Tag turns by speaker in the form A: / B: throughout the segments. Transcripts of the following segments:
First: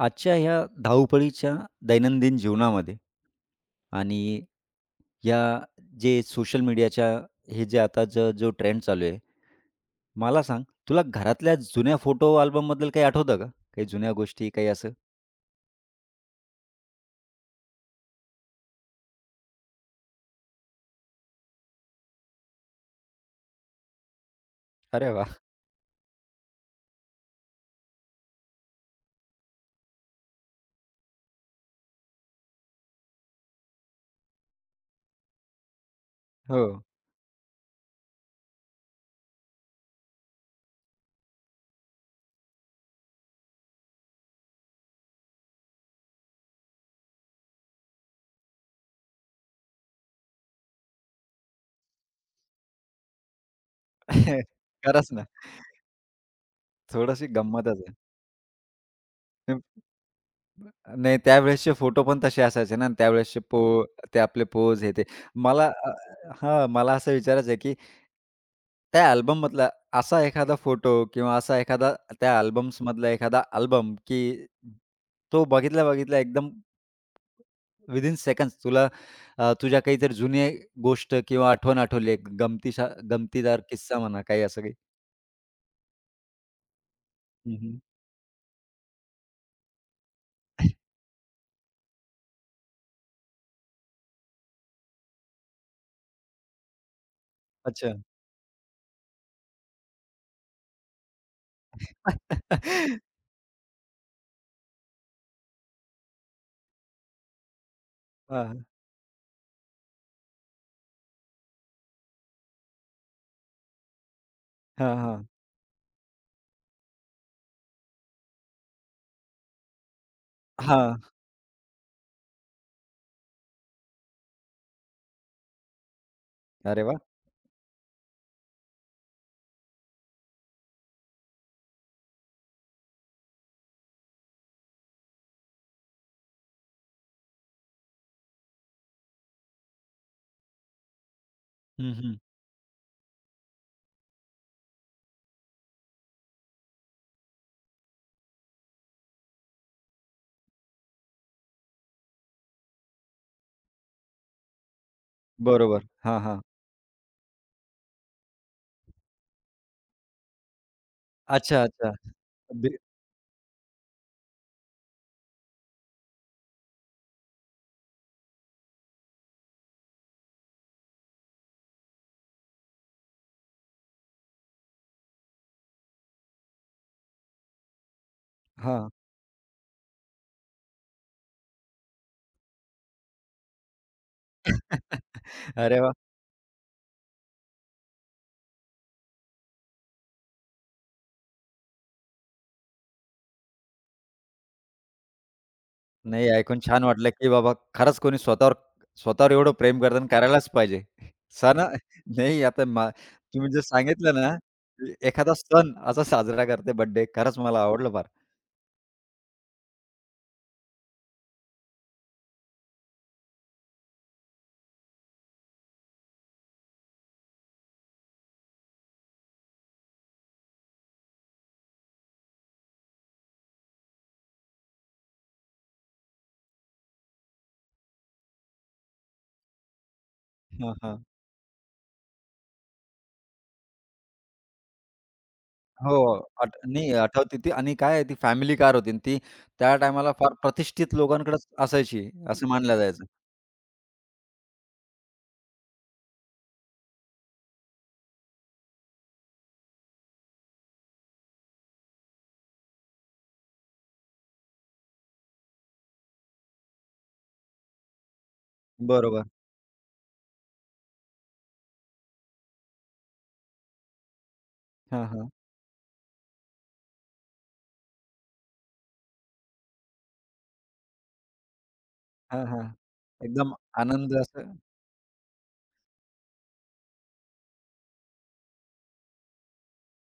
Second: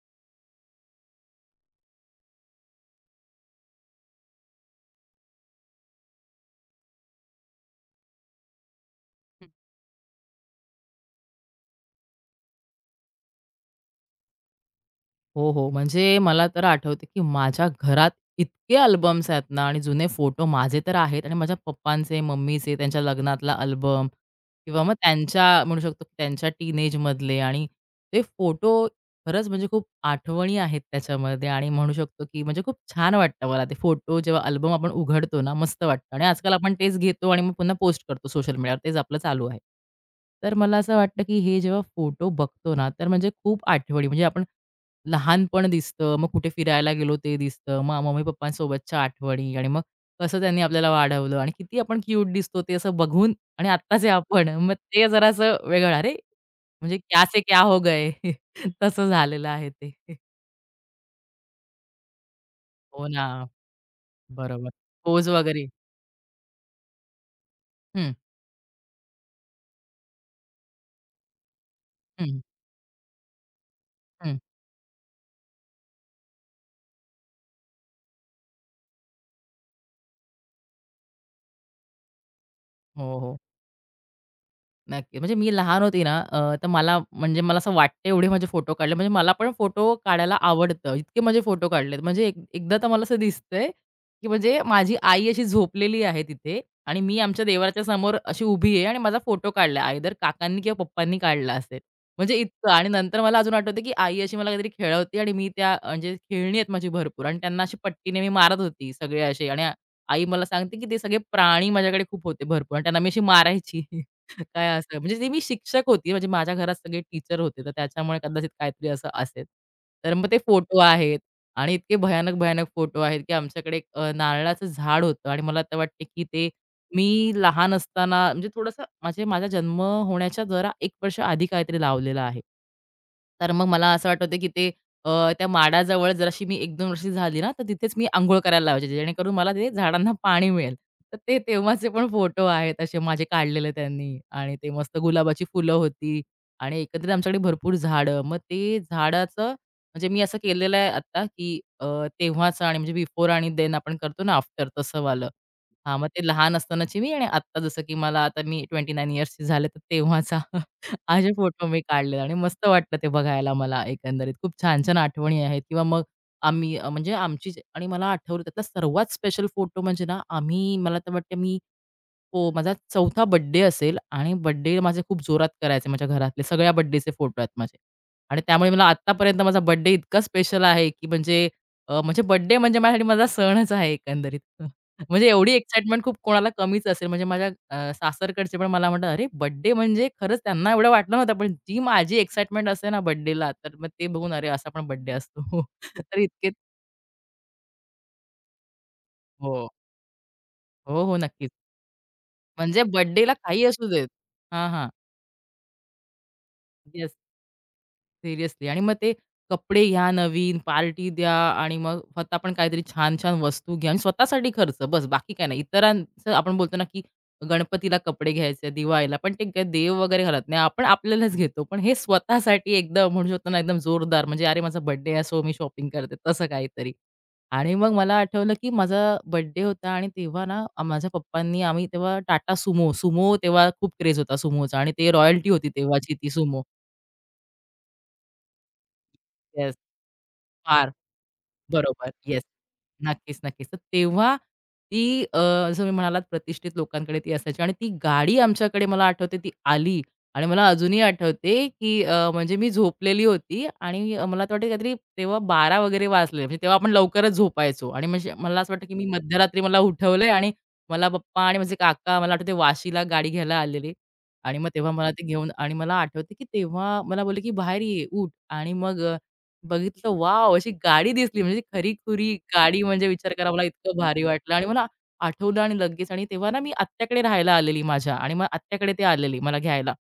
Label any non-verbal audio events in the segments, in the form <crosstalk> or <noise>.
A: आजच्या ह्या धावपळीच्या दैनंदिन जीवनामध्ये आणि या जे सोशल मीडियाच्या हे जे आता जो जो ट्रेंड चालू आहे,
B: हं.
A: मला सांग तुला घरातल्या जुन्या फोटो अल्बमबद्दल काही आठवतं का? काही जुन्या गोष्टी काही असं?
B: हो, हो. म्हणजे मला तर आठवतं, की माझ्या घरात इतके अल्बम्स आहेत ना आणि जुने फोटो माझे तर आहेत आणि माझ्या पप्पांचे, मम्मीचे, त्यांच्या लग्नातला अल्बम किंवा मग
A: अरे वाह!
B: त्यांच्या म्हणू शकतो, की त्यांच्या टीनेजमधले आणि ते फोटो खरंच म्हणजे खूप आठवणी आहेत त्याच्यामध्ये आणि म्हणू शकतो, की म्हणजे खूप छान वाटतं मला ते फोटो जेव्हा अल्बम आपण उघडतो ना, मस्त वाटतं आणि आजकाल
A: हो.
B: आपण तेच घेतो आणि मग पुन्हा पोस्ट करतो सोशल मीडियावर. तेच आपलं चालू आहे. तर मला असं वाटतं, की हे जेव्हा फोटो बघतो ना, तर म्हणजे खूप आठवणी म्हणजे आपण लहानपण दिसतं, मग कुठे फिरायला गेलो ते दिसतं, मग मम्मी-पप्पांसोबतच्या आठवणी आणि मग कसं त्यांनी आपल्याला वाढवलं आणि किती आपण क्यूट दिसतो ते असं बघून आणि आत्ताचे
A: <laughs>
B: आपण, मग ते
A: खरंच ना.
B: जरासं वेगळं. अरे, म्हणजे क्या
A: थोडीशी
B: से क्या हो
A: गंमतच
B: गए. <laughs> तसं झालेलं
A: आहे.
B: आहे ते.
A: नाही, त्यावेळेसचे फोटो पण तसे असायचे ना आणि
B: हो ना.
A: त्यावेळेसचे ते आपले
B: बरोबर.
A: पोज हे ते.
B: पोज
A: मला
B: वगैरे.
A: अ, हां, मला असं विचारायचं आहे की
B: हं,
A: त्या अल्बममधला असा एखादा फोटो किंवा असा एखादा त्या
B: हं,
A: अल्बम्समधला एखादा अल्बम की
B: हं.
A: तो बघितला-बघितला एकदम विदिन सेकंड्स तुझ्या काहीतरी जुनी गोष्ट किंवा आठवण आठवली आहे,
B: हो, हो.
A: गमतीदार किस्सा म्हणा काही असं काही?
B: नक्की. म्हणजे मी लहान होती ना, तर मला म्हणजे
A: हं,
B: मला असं
A: हं.
B: वाटतं एवढे माझे फोटो काढले. म्हणजे मला पण फोटो काढायला आवडतं. इतके माझे फोटो काढलेत. म्हणजे एकदा तर मला असं दिसतंय, की म्हणजे माझी आई अशी झोपलेली आहे तिथे आणि मी आमच्या देवाच्या
A: अच्छा.
B: समोर अशी उभी आहे आणि माझा फोटो काढला. आयदर काकांनी किंवा पप्पांनी काढला असेल. म्हणजे इतकं आणि
A: <laughs>
B: नंतर मला अजून आठवतं, की आई अशी मला काहीतरी खेळवते आणि मी त्या म्हणजे खेळणी आहेत माझी भरपूर आणि त्यांना अशी पट्टीने मी मारत
A: हां,
B: होती सगळे असे आणि आई मला सांगते, की ते सगळे प्राणी माझ्याकडे खूप होते भरपूर आणि त्यांना मी अशी मारायची. काय
A: हां,
B: असं म्हणजे
A: हां.
B: ती मी शिक्षक होती. म्हणजे माझ्या घरात सगळे टीचर होते. तर त्याच्यामुळे कदाचित काहीतरी असं असेल. तर मग ते फोटो
A: हां.
B: आहेत आणि इतके भयानक, भयानक फोटो आहेत, की आमच्याकडे एक नारळाचं झाड होतं आणि मला तर वाटते, की ते
A: अरे वाह!
B: मी लहान असताना म्हणजे थोडंसं म्हणजे माझा जन्म होण्याच्या जरा 1 वर्ष आधी काहीतरी लावलेलं आहे. तर मग मला असं वाटतं, की ते त्या माडाजवळ जराशी मी एक 2 वर्षाची झाली ना, तर तिथेच मी अंघोळ करायला लावायचे, जेणेकरून मला ते झाडांना पाणी मिळेल. तर ते तेव्हाचे
A: हं,
B: पण
A: हं.
B: फोटो आहेत असे माझे काढलेले त्यांनी आणि ते मस्त गुलाबाची फुलं होती आणि एकंदरीत आमच्याकडे भरपूर झाडं. मग ते झाडाचं म्हणजे मी असं केलेलं आहे आता, की तेव्हाचं आणि म्हणजे बिफोर आणि देन आपण करतो ना आफ्टर तसं वालं.
A: बरोबर.
B: हां, मग
A: हां,
B: ते
A: हां.
B: लहान असतानाची मी आणि आत्ता जसं की मला आता मी 29 इयर्सची झाले, तर तेव्हाचा. असे
A: अच्छा,
B: फोटो मी
A: अच्छा.
B: काढले आणि मस्त
A: बी
B: वाटलं ते बघायला मला एकंदरीत. खूप छान-छान आठवणी आहेत किंवा मग आम्ही म्हणजे आमची आणि मला आठवलं त्यातला सर्वात स्पेशल फोटो म्हणजे ना, आम्ही मला तर वाटतं मी हो, माझा 4था बर्थडे असेल आणि बर्थडे माझे खूप जोरात करायचे माझ्या घरातले. सगळ्या बर्थडेचे फोटो आहेत माझे आणि त्यामुळे मला
A: हां.
B: आत्तापर्यंत माझा बर्थडे इतका स्पेशल आहे, की म्हणजे म्हणजे बर्थडे म्हणजे माझ्यासाठी माझा सणच आहे एकंदरीत. <laughs> म्हणजे एवढी
A: <laughs> अरे वाह!
B: एक्साईटमेंट खूप कोणाला कमीच असेल. म्हणजे माझ्या सासरकडचे पण मला म्हणतात, "अरे, बर्थडे म्हणजे खरंच त्यांना एवढं वाटलं नव्हतं, पण जी माझी एक्साईटमेंट असते ना बर्थडेला, तर मग ते बघून अरे, असा पण बर्थडे असतो." <laughs> तर
A: नाही,
B: इतके
A: ऐकून छान वाटलं, की बाबा खरंच कोणी स्वतःवर स्वतःवर एवढं
B: हो.
A: प्रेम करतं आणि करायलाच पाहिजे.
B: हो, हो, नक्कीच.
A: सण नाही आता
B: म्हणजे बर्थडेला
A: तुम्ही जे
B: काही असू देत.
A: सांगितलं ना,
B: हां, हां.
A: की एखादा सण असा साजरा करते बर्थडे,
B: येस.
A: खरंच मला आवडलं फार.
B: सीरियसली आणि मग ते कपडे घ्या नवीन, पार्टी द्या आणि मग स्वतः पण काहीतरी छान-छान वस्तू घ्या आणि स्वतःसाठी खर्च बस बाकी काही नाही. इतरांचं आपण बोलतो ना, की गणपतीला कपडे घ्यायचे, दिवाळीला, पण ते काही देव वगैरे घालत नाही. आपण आपल्यालाच घेतो. पण हे स्वतःसाठी एकदम म्हणू शकतो ना, एकदम जोरदार म्हणजे अरे माझा बर्थडे आहे सो मी शॉपिंग करते तसं काहीतरी. आणि मग मला आठवलं, की माझा बर्थडे होता आणि तेव्हा ना,
A: हां, हां.
B: माझ्या पप्पांनी आम्ही तेव्हा टाटा सुमो तेव्हा खूप क्रेज होता सुमोचा आणि ते रॉयल्टी होती
A: हो.
B: तेव्हाची ती सुमो.
A: नाही, आठवते ती. आणि काय आहे, ती फॅमिली कार होती आणि ती
B: येस.
A: त्या टायमाला फार
B: फार.
A: प्रतिष्ठित लोकांकडेच असायची,
B: बरोबर. येस.
A: असं मानलं जायचं.
B: नक्कीच, नक्कीच. तर तेव्हा ती अ, जसं तुम्ही म्हणालात प्रतिष्ठित लोकांकडे ती असायची आणि ती गाडी आमच्याकडे मला आठवते ती आली आणि मला अजूनही आठवते, की म्हणजे मी झोपलेली होती आणि मला तर वाटतं काहीतरी तेव्हा 12 वगैरे वाजले. म्हणजे तेव्हा आपण लवकरच झोपायचो आणि म्हणजे मला असं वाटतं, की मी
A: बरोबर.
B: मध्यरात्री मला उठवलंय आणि मला पप्पा आणि माझे काका मला आठवते वाशीला गाडी घ्यायला आलेले आणि मग तेव्हा
A: हां,
B: मला ते
A: हां.
B: घेऊन आणि मला आठवते, की तेव्हा मला बोलले, की "बाहेर ये, उठ" आणि मग बघितलं, वाव अशी गाडी दिसली म्हणजे खरी खुरी
A: हां, हां.
B: गाडी म्हणजे विचार करा
A: एकदम
B: मला इतकं
A: आनंद
B: भारी <laughs>
A: असं.
B: वाटलं आणि मला आठवलं आणि लगेच आणि तेव्हा ना मी आत्याकडे राहायला आलेली माझ्या आणि मग आत्याकडे ते आलेली मला घ्यायला.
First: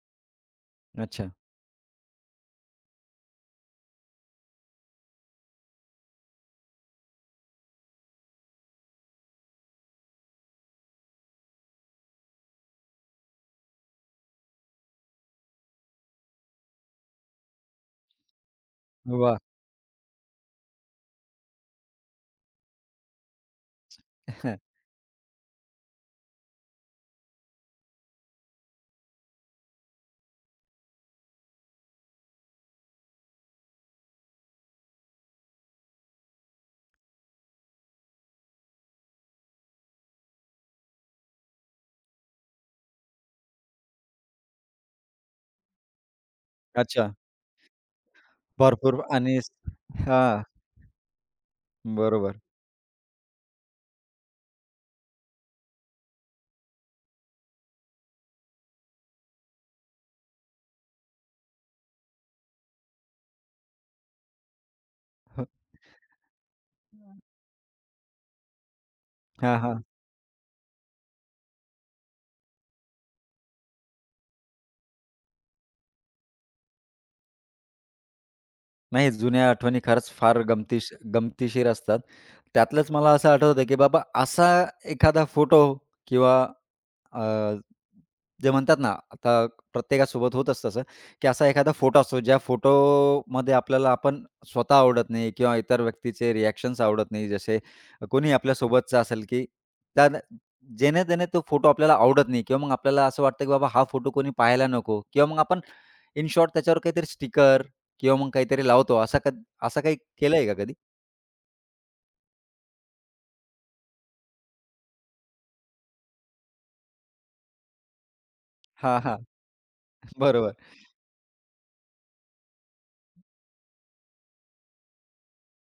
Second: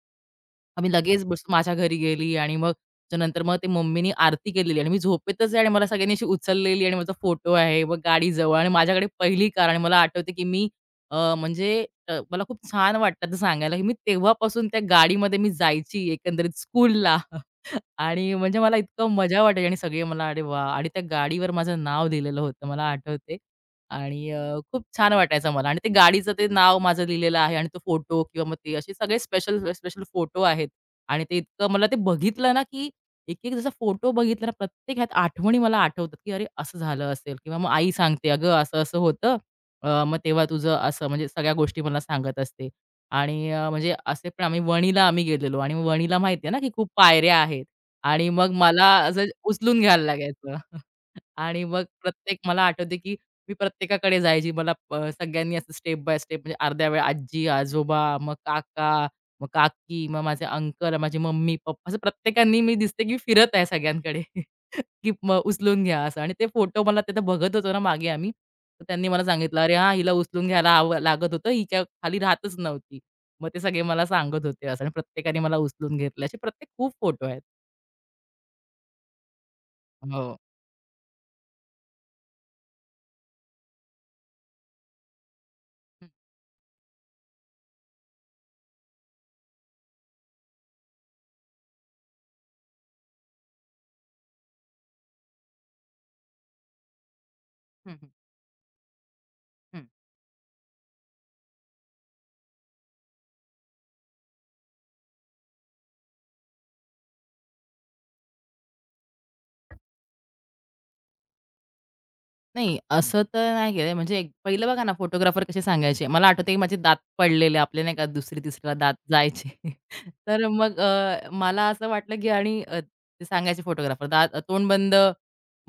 B: आम्ही लगेच
A: अच्छा.
B: बस माझ्या घरी गेली आणि मग त्याच्यानंतर मग ते मम्मीनी आरती केलेली आणि मी झोपेतच आहे आणि मला सगळ्यांनी अशी उचललेली आणि माझा फोटो आहे. मग गाडी जवळ आणि माझ्याकडे पहिली कार आणि मला आठवते, की मी म्हणजे मला खूप छान वाटतं ते सांगायला, की मी तेव्हापासून त्या गाडीमध्ये मी जायची एकंदरीत स्कूलला. <laughs> आणि म्हणजे मला इतकं मजा वाटायची आणि सगळे मला "अरे वाह!" आणि त्या गाडीवर माझं नाव लिहिलेलं होतं मला आठवते आणि
A: <laughs> हं.
B: खूप छान वाटायचं मला आणि ते गाडीचं ते नाव माझं लिहिलेलं आहे आणि तो फोटो किंवा मग ते असे सगळे स्पेशल, स्पेशल फोटो आहेत. आणि ते इतकं मला ते बघितलं ना, की एक-एक जसा फोटो बघितला ना, प्रत्येक ह्यात आठवणी मला आठवतात, की "अरे, असं झालं असेल" किंवा मग आई सांगते, "अगं, असं-असं होतं. मग तेव्हा तुझं असं" म्हणजे सगळ्या गोष्टी मला सांगत असते. आणि म्हणजे असे पण आम्ही वणीला आम्ही गेलेलो आणि मग वणीला माहिती आहे ना, की खूप
A: अच्छा.
B: पायऱ्या आहेत आणि मग मला
A: भरपूर
B: असं
A: आणि
B: उचलून घ्यायला
A: हां,
B: लागायचं. <laughs> आणि मग प्रत्येक
A: बरोबर.
B: मला आठवते, की मी प्रत्येकाकडे जायची. मला सगळ्यांनी असं स्टेप बाय स्टेप म्हणजे अर्ध्या वेळ आजी, आजोबा, मग काका मग काकी, मग माझे अंकल, माझी मम्मी, पप्पा असं प्रत्येकानी मी दिसते की फिरत आहे सगळ्यांकडे, <laughs> की मग
A: हं.
B: उचलून घ्या असं आणि ते फोटो मला तिथं बघत होतो ना मागे आम्ही, तर त्यांनी मला
A: हां,
B: सांगितलं, "अरे
A: हां.
B: हां, हिला उचलून घ्यायला आव लागत होतं, हिच्या खाली राहतच नव्हती." मग ते सगळे मला सांगत होते असं आणि प्रत्येकाने मला उचलून घेतलं. असे प्रत्येक खूप फोटो आहेत.
A: नाही, जुन्या आठवणी खरंच फार
B: हो.
A: गमतीशीर असतात. त्यातलंच मला असं आठवतं, की बाबा असा एखादा फोटो
B: हं,
A: किंवा अ, जे म्हणतात ना, आता प्रत्येकासोबत होतच तसं, की असा एखादा फोटो असतो, ज्या फोटोमध्ये आपल्याला आपण स्वतः आवडत नाही किंवा इतर व्यक्तीचे रिएक्शन्स आवडत नाही. जसे
B: हं, हं,
A: कोणी आपल्यासोबतचा असेल, की त्या जेणे-तेणे तो फोटो आपल्याला आवडत नाही किंवा मग आपल्याला असं वाटतं, की बाबा हा फोटो कोणी पाहायला नको किंवा मग आपण इन शॉर्ट त्याच्यावर काहीतरी स्टिकर किंवा मग काहीतरी लावतो. असा क असं काही केलंय का कधी?
B: नाही, असं तर नाही केलंय. म्हणजे एक पहिलं बघा ना, फोटोग्राफर कसे सांगायचे. मला आठवतंय माझे दात पडलेले आपले नाही का 2री-3रीला दात
A: हां, हां.
B: जायचे. <laughs> तर
A: बरोबर.
B: मग मला असं वाटलं, की आणि ते सांगायचे फोटोग्राफर दात तोंड बंद.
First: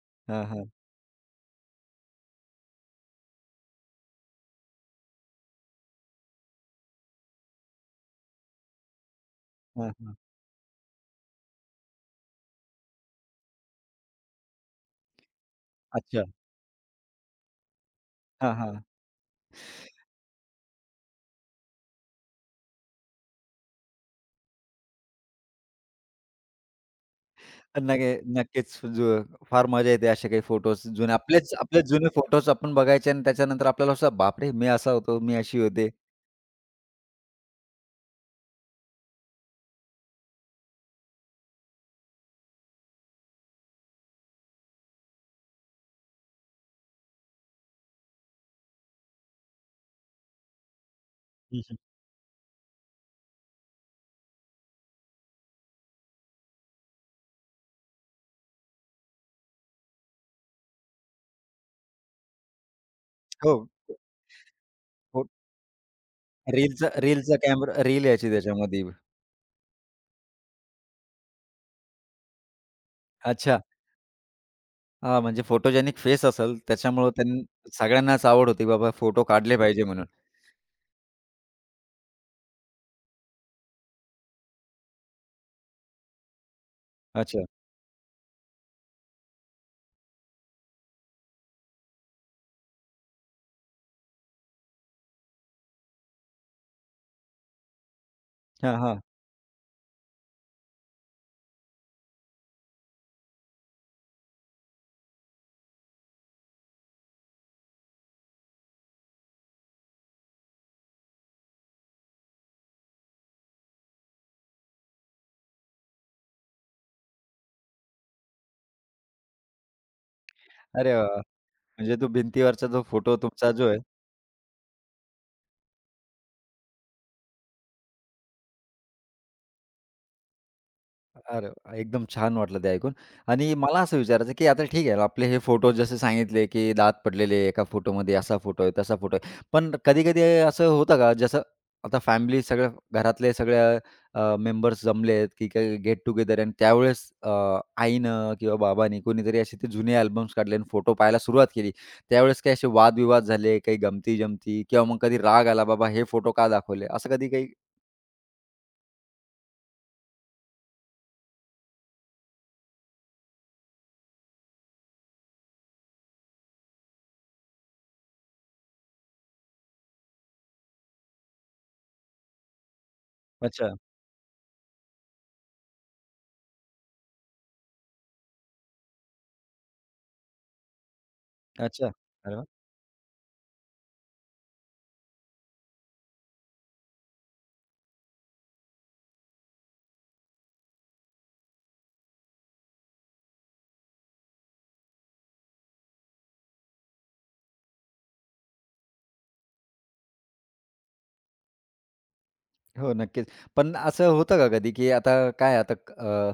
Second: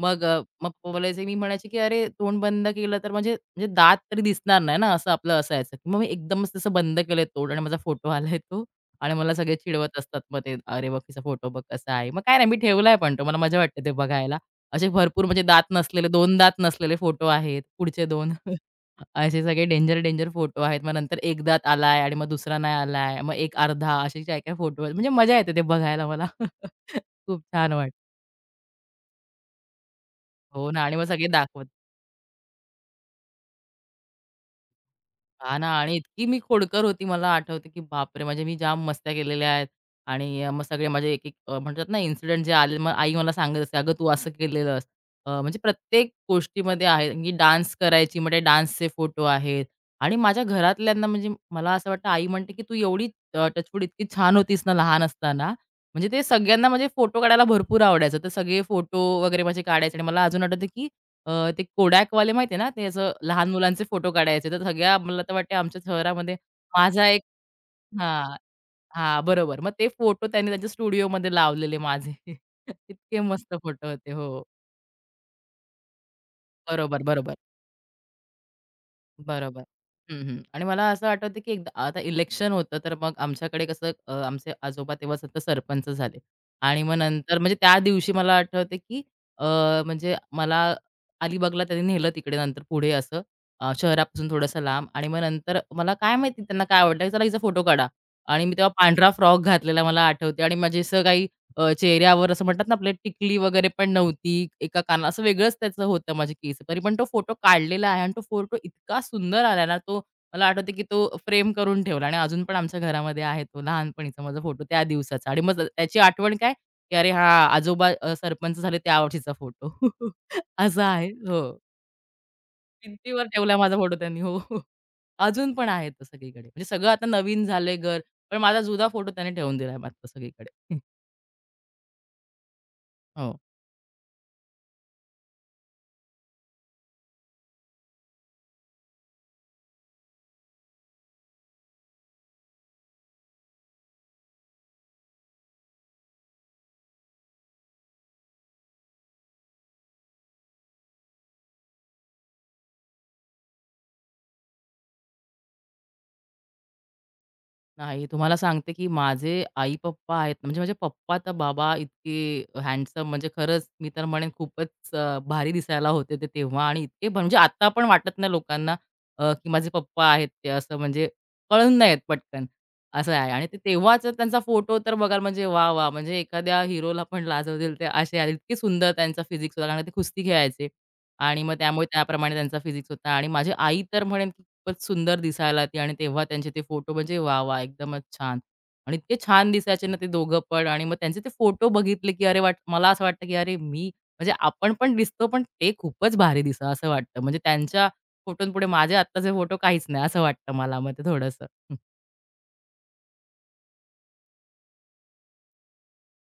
B: मग
A: हां,
B: मग
A: हां.
B: बोलायचे मी म्हणायचे, की "अरे तोंड बंद केलं तर म्हणजे म्हणजे दात तरी दिसणार नाही ना," असं आपलं असायचं. मग मी एकदमच तसं बंद केलंय तोंड आणि माझा फोटो आलाय तो आणि मला सगळे
A: हां,
B: चिडवत
A: हां.
B: असतात मग ते, "अरे बघ तिचा फोटो बघ कसा आहे." मग काय नाही मी ठेवलाय पण तो. मला मजा वाटते ते बघायला. असे भरपूर म्हणजे दात नसलेले
A: अच्छा.
B: 2 दात नसलेले फोटो आहेत. पुढचे 2.
A: हां,
B: <laughs>
A: हां.
B: असे सगळे डेंजर-डेंजर फोटो आहेत. मग नंतर 1 दात आलाय आणि मग दुसरा नाही आलाय. मग एक अर्धा असे काय-काय फोटो आहेत. म्हणजे मजा येते ते बघायला मला. <laughs> खूप छान वाटतं.
A: नक्की नक्कीच जु फार मजा येते असे काही
B: हो ना
A: फोटोज
B: आणि मग
A: जुने,
B: सगळे
A: आपलेच
B: दाखवत
A: आपले जुने फोटोज आपण बघायचे आणि त्याच्यानंतर आपल्याला असं बापरे! मी असा होतो, मी
B: हां
A: अशी
B: ना
A: होते.
B: आणि इतकी मी खोडकर होती मला आठवते, की बापरे! म्हणजे मी ज्या मस्त्या केलेल्या आहेत आणि मग सगळे माझे एक-एक म्हणतात ना इन्सिडेंट जे आले, मग आई मला सांगत असते, "अगं तू असं केलेलंस." म्हणजे प्रत्येक गोष्टीमध्ये आहे, मी डान्स करायची, मग डान्सचे फोटो आहेत आणि माझ्या घरातल्यांना म्हणजे
A: हं,
B: मला
A: हं.
B: असं वाटतं आई म्हणते, की "तू एवढी अ, इतकी छान होतीस ना लहान असताना." म्हणजे ते सगळ्यांना म्हणजे फोटो काढायला भरपूर आवडायचं. तर सगळे फोटो वगैरे माझे काढायचे आणि मला अजून आठवतं, की ते Kodakवाले माहिती आहे ना, ते असं लहान
A: हो,
B: मुलांचे फोटो काढायचे. तर सगळ्या मला
A: हो.
B: तर वाटते आमच्या शहरामध्ये
A: रीलचा
B: माझा एक
A: रीलचा कॅमेरा, रील यायची
B: हां,
A: त्याच्यामध्ये.
B: हां, बरोबर. मग ते फोटो त्यांनी त्यांच्या स्टुडिओमध्ये लावलेले माझे. <laughs> इतके मस्त
A: अच्छा.
B: फोटो होते. हो.
A: हां, म्हणजे फोटोजेनिक फेस असेल
B: बरोबर,
A: त्याच्यामुळं
B: बरोबर.
A: त्यांनी सगळ्यांनाच आवड होती बाबा फोटो काढले
B: बरोबर.
A: पाहिजे म्हणून.
B: हं, हं. आणि मला असं आठवतं, की एकदा आता इलेक्शन होतं, तर मग आमच्याकडे कसं आमचे आजोबा तेव्हा सतत सरपंच झाले आणि मग नंतर
A: अच्छा.
B: म्हणजे त्या दिवशी मला आठवते, की अ, म्हणजे मला अलिबागला त्यांनी नेलं तिकडे नंतर पुढे असं शहरापासून थोडंसं लांब आणि मग नंतर मला काय माहिती त्यांना काय आवडलं, "चला हिचा फोटो काढा." आणि मी तेव्हा
A: हां, हां.
B: पांढरा फ्रॉक घातलेला मला आठवते आणि माझे असं चेहऱ्यावर असं म्हणतात ना आपले टिकली वगैरे पण नव्हती. एका काना असं वेगळंच त्याचं होतं माझे केस. तरी पण तो फोटो काढलेला आहे आणि तो फोटो इतका सुंदर आला ना, तो मला आठवतं की तो फ्रेम करून ठेवला आणि अजून पण आमच्या घरामध्ये आहे तो लहानपणीचा माझा फोटो त्या दिवसाचा. आणि मग त्याची आठवण काय, की अरे हां, आजोबा सरपंच झाले त्या वर्षीचा फोटो. <laughs> असा
A: अरे वाह!
B: आहे.
A: वाह!
B: हो.
A: म्हणजे तो भिंतीवरचा जो फोटो
B: भिंतीवर
A: तुमचा
B: ठेवला
A: जो
B: माझा
A: आहे.
B: फोटो त्यांनी. हो, हो. अजून पण आहे तो सगळीकडे. म्हणजे सगळं आता नवीन झालंय घर, पण माझा जुना फोटो त्याने ठेवून दिलाय मात्र सगळीकडे. <laughs>
A: अरे वाह! एकदम छान वाटलं ते ऐकून.
B: हो.
A: आणि मला असं विचारायचं, की आता ठीक आहे, आपले हे फोटो जसे सांगितले, की दात पडलेले आहे, एका फोटोमध्ये असा फोटो आहे, तसा फोटो आहे. पण कधी-कधी असं होतं का, जसं आता फॅमिली सगळ्या घरातले सगळ्या मेंबर्स जमलेत, की काही गेट टुगेदर आणि त्यावेळेस आईनं किंवा बाबांनी कोणीतरी असे ते जुने अल्बम्स काढले आणि फोटो पाहायला सुरुवात केली. त्यावेळेस काही असे वादविवाद झाले, काही गमती-जमती किंवा मग कधी राग आला, "बाबा हे फोटो का दाखवले?" असं कधी काही.
B: नाही, तुम्हाला सांगते, की माझे आई-पप्पा आहेत, म्हणजे माझे पप्पा तर बाबा इतके हँडसम, म्हणजे खरंच मी तर म्हणेन खूपच भारी दिसायला होते ते तेव्हा. आणि इतके म्हणजे आता पण वाटत नाही लोकांना की माझे पप्पा आहेत ते, असं म्हणजे कळून नाही येत पटकन, असं आहे. आणि ते
A: अच्छा,
B: तेव्हाचा त्यांचा फोटो तर बघाल म्हणजे वाह, वाह! म्हणजे एखाद्या हिरोला पण लाजवतील ते, असे आहेत. इतके सुंदर त्यांचा फिजिक्स होता, कारण ते कुस्ती खेळायचे आणि मग त्यामुळे
A: अच्छा.
B: त्याप्रमाणे
A: अरे
B: त्यांचा फिजिक्स होता. आणि माझी आई तर म्हणेन खूपच सुंदर दिसायला ती. आणि तेव्हा त्यांचे ते फोटो म्हणजे वाह! वाह! एकदमच छान. आणि इतके छान दिसायचे ना ते दोघं पण. आणि मग त्यांचे ते फोटो बघितले, की अरे वाट, मला असं वाटतं, की अरे मी म्हणजे आपण पण दिसतो, पण ते खूपच भारी दिसतात असं वाटतं. म्हणजे त्यांच्या फोटोंपुढे माझे आत्ताचे फोटो काहीच नाही असं वाटतं मला, मग ते थोडंसं. हं.
A: हो, नक्कीच. पण असं होतं का कधी, की आता काय आता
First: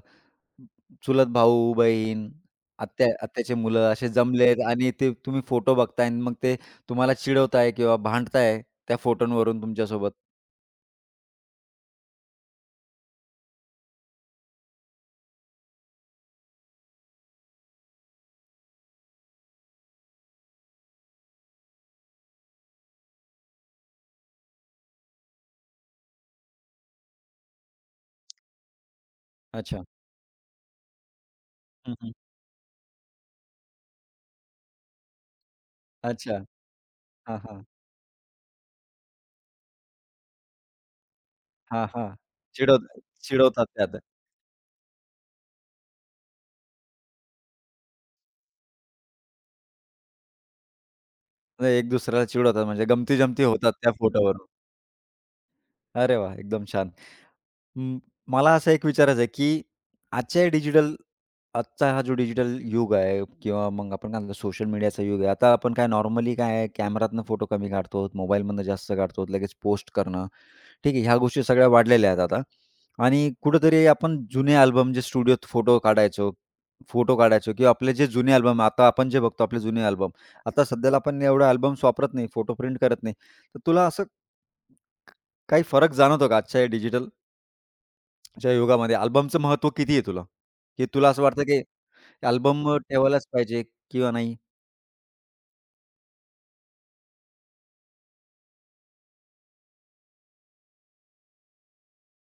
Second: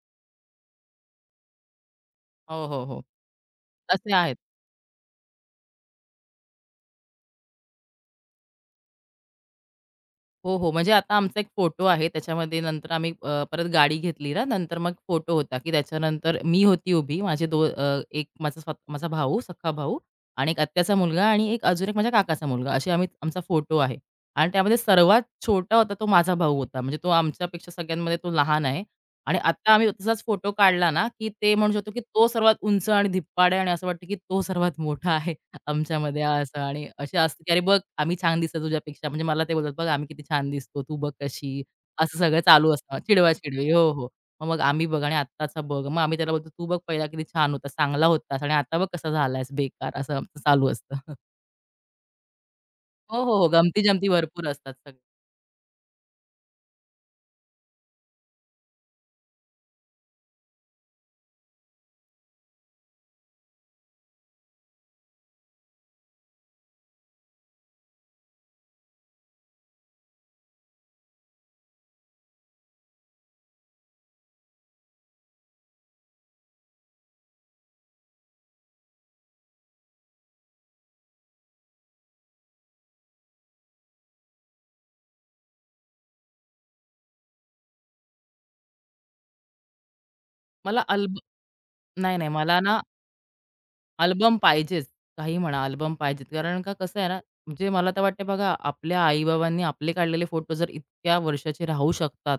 A: चुलत भाऊ-बहीण,
B: हो, हो, हो.
A: आत्या आत्याचे मुलं असे
B: तसे आहेत.
A: जमलेत आणि ते तुम्ही फोटो बघताय आणि मग ते तुम्हाला चिडवताय किंवा भांडताय त्या फोटोंवरून तुमच्यासोबत?
B: हो, हो. म्हणजे आता आमचा एक फोटो आहे. त्याच्यामध्ये नंतर आम्ही परत गाडी घेतली ना, नंतर मग फोटो होता, की त्याच्यानंतर मी होती उभी. एक माझा माझा भाऊ, सख्खा भाऊ आणि एक आत्याचा मुलगा आणि एक माझ्या काकाचा मुलगा. असे आम्ही, आमचा फोटो आहे. आणि त्यामध्ये सर्वात छोटा होता तो माझा भाऊ होता. म्हणजे तो आमच्यापेक्षा सगळ्यांमध्ये तो लहान आहे. आणि आता
A: अच्छा.
B: आम्ही तसाच फोटो काढला ना, की ते म्हणू शकतो,
A: हं,
B: की
A: हं.
B: तो सर्वात उंच आणि धिप्पाड आहे आणि असं वाटतं, की तो सर्वात मोठा आहे. आमच्यामध्ये
A: अच्छा.
B: असं. आणि असे
A: हां,
B: असते, की "अरे
A: हां.
B: बघ, आम्ही छान दिसतो तुझ्यापेक्षा." म्हणजे मला ते बोलतात, "बघ आम्ही किती छान दिसतो, तू बघ कशी."
A: हां, हां.
B: असं सगळं चालू
A: चिडवत
B: असतं.
A: चिडवतात
B: चिडवा-चिडवी.
A: ते
B: हो,
A: आता.
B: हो. मग मग आम्ही बघ आणि आत्ताचा बघ. मग आम्ही त्याला बोलतो, "तू बघ पहिला किती छान होतास, चांगला होतास आणि आता बघ कसा झालायस बेकार." असं आमचं चालू असतं. <laughs>
A: म्हणजे एक दुसऱ्याला चिडवतात म्हणजे
B: हो, हो,
A: गमती-जमती
B: हो.
A: होतात त्या
B: गमती-जमती भरपूर
A: फोटोवरून.
B: असतात सगळ्या.
A: अरे वाह! एकदम छान. म मला असं एक विचारायचं आहे, की आजच्या डिजिटल आजचा हा जो डिजिटल युग आहे किंवा मग आपण काय म्हणतो, सोशल मीडियाचा युग आहे. आता आपण काय नॉर्मली काय आहे, कॅमेरातनं फोटो कमी काढतो, मोबाईलमधनं जास्त काढतो, लगेच पोस्ट करणं, ठीक आहे. ह्या गोष्टी सगळ्या वाढलेल्या आहेत आता आणि कुठेतरी आपण जुने अल्बम जे स्टुडिओत फोटो काढायचो किंवा आपले जे जुने अल्बम, आता आपण जे बघतो आपले जुने अल्बम. आता सध्याला आपण एवढे अल्बम्स वापरत नाही, फोटो प्रिंट करत नाही. तर तुला असं काही फरक जाणवतो का आजच्या डिजिटल तुझ्या युगामध्ये? अल्बमचं महत्त्व किती आहे तुला?
B: मला
A: की तुला
B: अल्ब
A: असं वाटतं की
B: नाही, नाही. मला
A: अल्बम
B: ना
A: ठेवायलाच पाहिजे किंवा
B: अल्बम
A: नाही?
B: पाहिजेच. काही म्हणा, अल्बम पाहिजेत. कारण का कसं आहे ना, म्हणजे मला तर वाटते बघा, आपल्या आई-बाबांनी आपले काढलेले फोटो जर इतक्या वर्षाचे राहू शकतात,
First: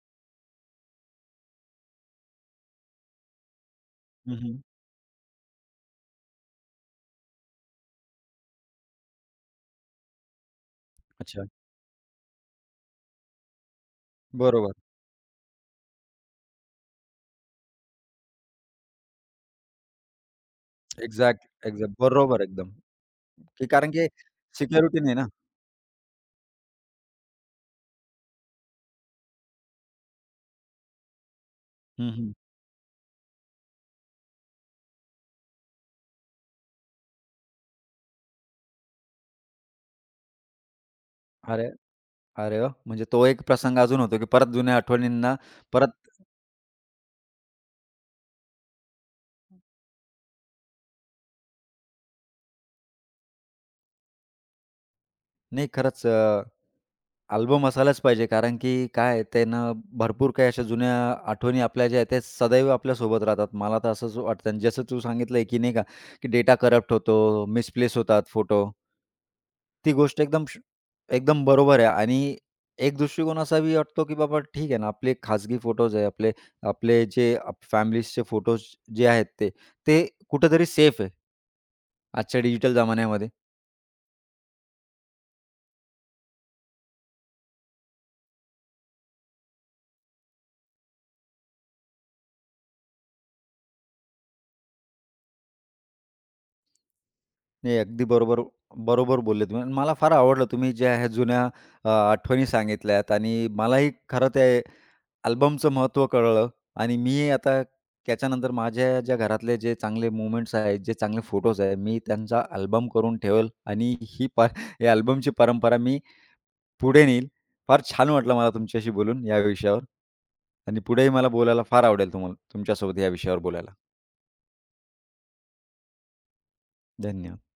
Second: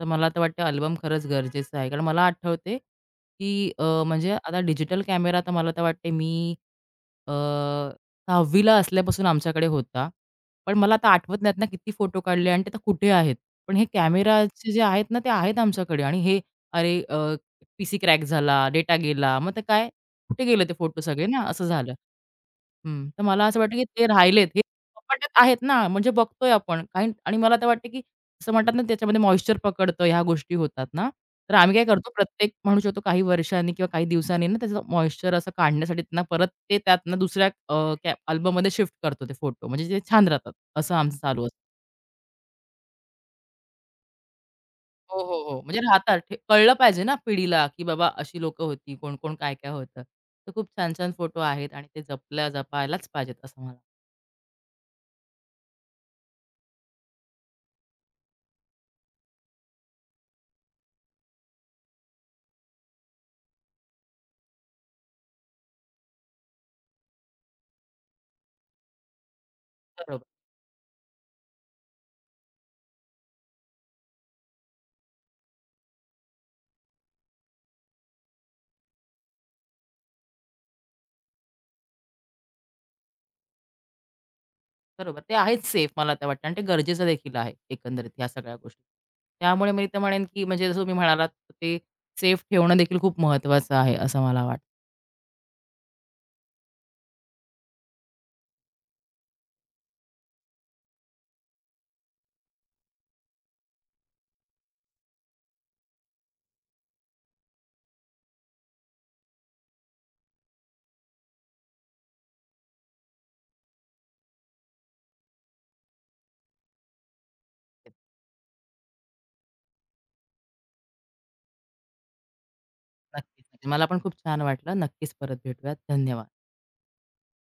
B: तर मला तर वाटतं अल्बम खरंच गरजेचं आहे. कारण मला आठवते, की म्हणजे
A: हं,
B: आता
A: हं.
B: डिजिटल कॅमेरा तर मला तर वाटते मी अ, 6वी असल्यापासून आमच्याकडे होता. पण मला आता आठवत
A: अच्छा.
B: नाहीत ना किती फोटो काढले आणि ते आता कुठे आहेत. पण हे कॅमेराचे
A: बरोबर.
B: जे आहेत ना, ते आहेत आमच्याकडे. आणि हे अरे, पीसी क्रॅक झाला, डेटा गेला, मग ते काय कुठे गेले ते फोटो सगळे
A: एक्झॅक्ट,
B: ना, असं झालं.
A: एक्झॅक्ट. बरोबर एकदम.
B: हं, तर मला असं
A: की
B: वाटतं की
A: कारण
B: ते
A: की
B: राहिलेत. हे
A: सिक्युरिटी नाही ना.
B: पटात आहेत ना, म्हणजे बघतोय आपण काही. आणि मला तर वाटतं की असं म्हणतात ना, त्याच्यामध्ये मॉइश्चर पकडतं, ह्या गोष्टी होतात ना. तर आम्ही काय करतो,
A: हं, हं.
B: प्रत्येक म्हणू शकतो काही वर्षांनी किंवा काही दिवसांनी ना, त्याचं मॉइश्चर असं काढण्यासाठी त्यांना परत ते त्यातनं दुसऱ्या अल्बममध्ये शिफ्ट करतो ते फोटो, म्हणजे ते छान राहतात. असं आमचं चालू असतं.
A: अरे, अरे वाह! म्हणजे तो एक प्रसंग अजून होतो, की परत जुन्या
B: हो,
A: आठवणींना
B: हो, हो. म्हणजे
A: परत.
B: राहतात. ठे कळलं पाहिजे ना पिढीला, की बाबा अशी लोक होती, कोण-कोण, काय-काय होतं. तर खूप छान-छान फोटो आहेत आणि ते जपल्या जपायलाच पाहिजेत असं मला.
A: नाही, खरंच अल्बम असायलाच पाहिजे, कारण की काय आहे, त्यानं भरपूर काही अशा जुन्या आठवणी आपल्या ज्या आहेत, त्या सदैव आपल्यासोबत राहतात. मला तर असंच वाटतं. आणि जसं तू सांगितलंय, की नाही का, की डेटा करप्ट होतो, मिसप्लेस होतात फोटो. ती गोष्ट
B: बरोबर,
A: एकदम बरोबर आहे. आणि एक दृष्टिकोन असाही वाटतो, की बाबा ठीक आहे ना, आपले खाजगी फोटोज आहे, आपले आपले जे फॅमिलीजचे फोटोज जे आहेत ते, ते कुठेतरी सेफ आहे आजच्या डिजिटल जमान्यामध्ये.
B: बरोबर. ते आहेत सेफ मला ते वाटतं आणि ते गरजेचं देखील आहे एकंदरीत ह्या सगळ्या गोष्टी. त्यामुळे मी तर म्हणेन, की म्हणजे जसं तुम्ही म्हणालात ते सेफ ठेवणं देखील खूप महत्त्वाचं आहे असं मला वाटतं.
A: नाही, अगदी बरोबर बरोबर बोलले तुम्ही. आणि मला फार आवडलं तुम्ही ज्या ह्या जुन्या आठवणी सांगितल्यात आणि मलाही खरं ते अल्बमचं महत्त्व कळलं. आणि मी आता त्याच्यानंतर माझ्या ज्या घरातले जे चांगले मोमेंट्स आहेत, जे चांगले फोटोज आहेत, मी त्यांचा अल्बम करून ठेवेल आणि ही प या अल्बमची परंपरा मी पुढे नेईल. फार छान वाटलं मला तुमच्याशी बोलून या विषयावर आणि पुढेही मला बोलायला फार आवडेल तुम्हाला तुमच्यासोबत या विषयावर
B: नक्कीच, नक्कीच.
A: बोलायला.
B: मला पण खूप छान वाटलं. नक्कीच परत भेटूयात. धन्यवाद.
A: धन्यवाद.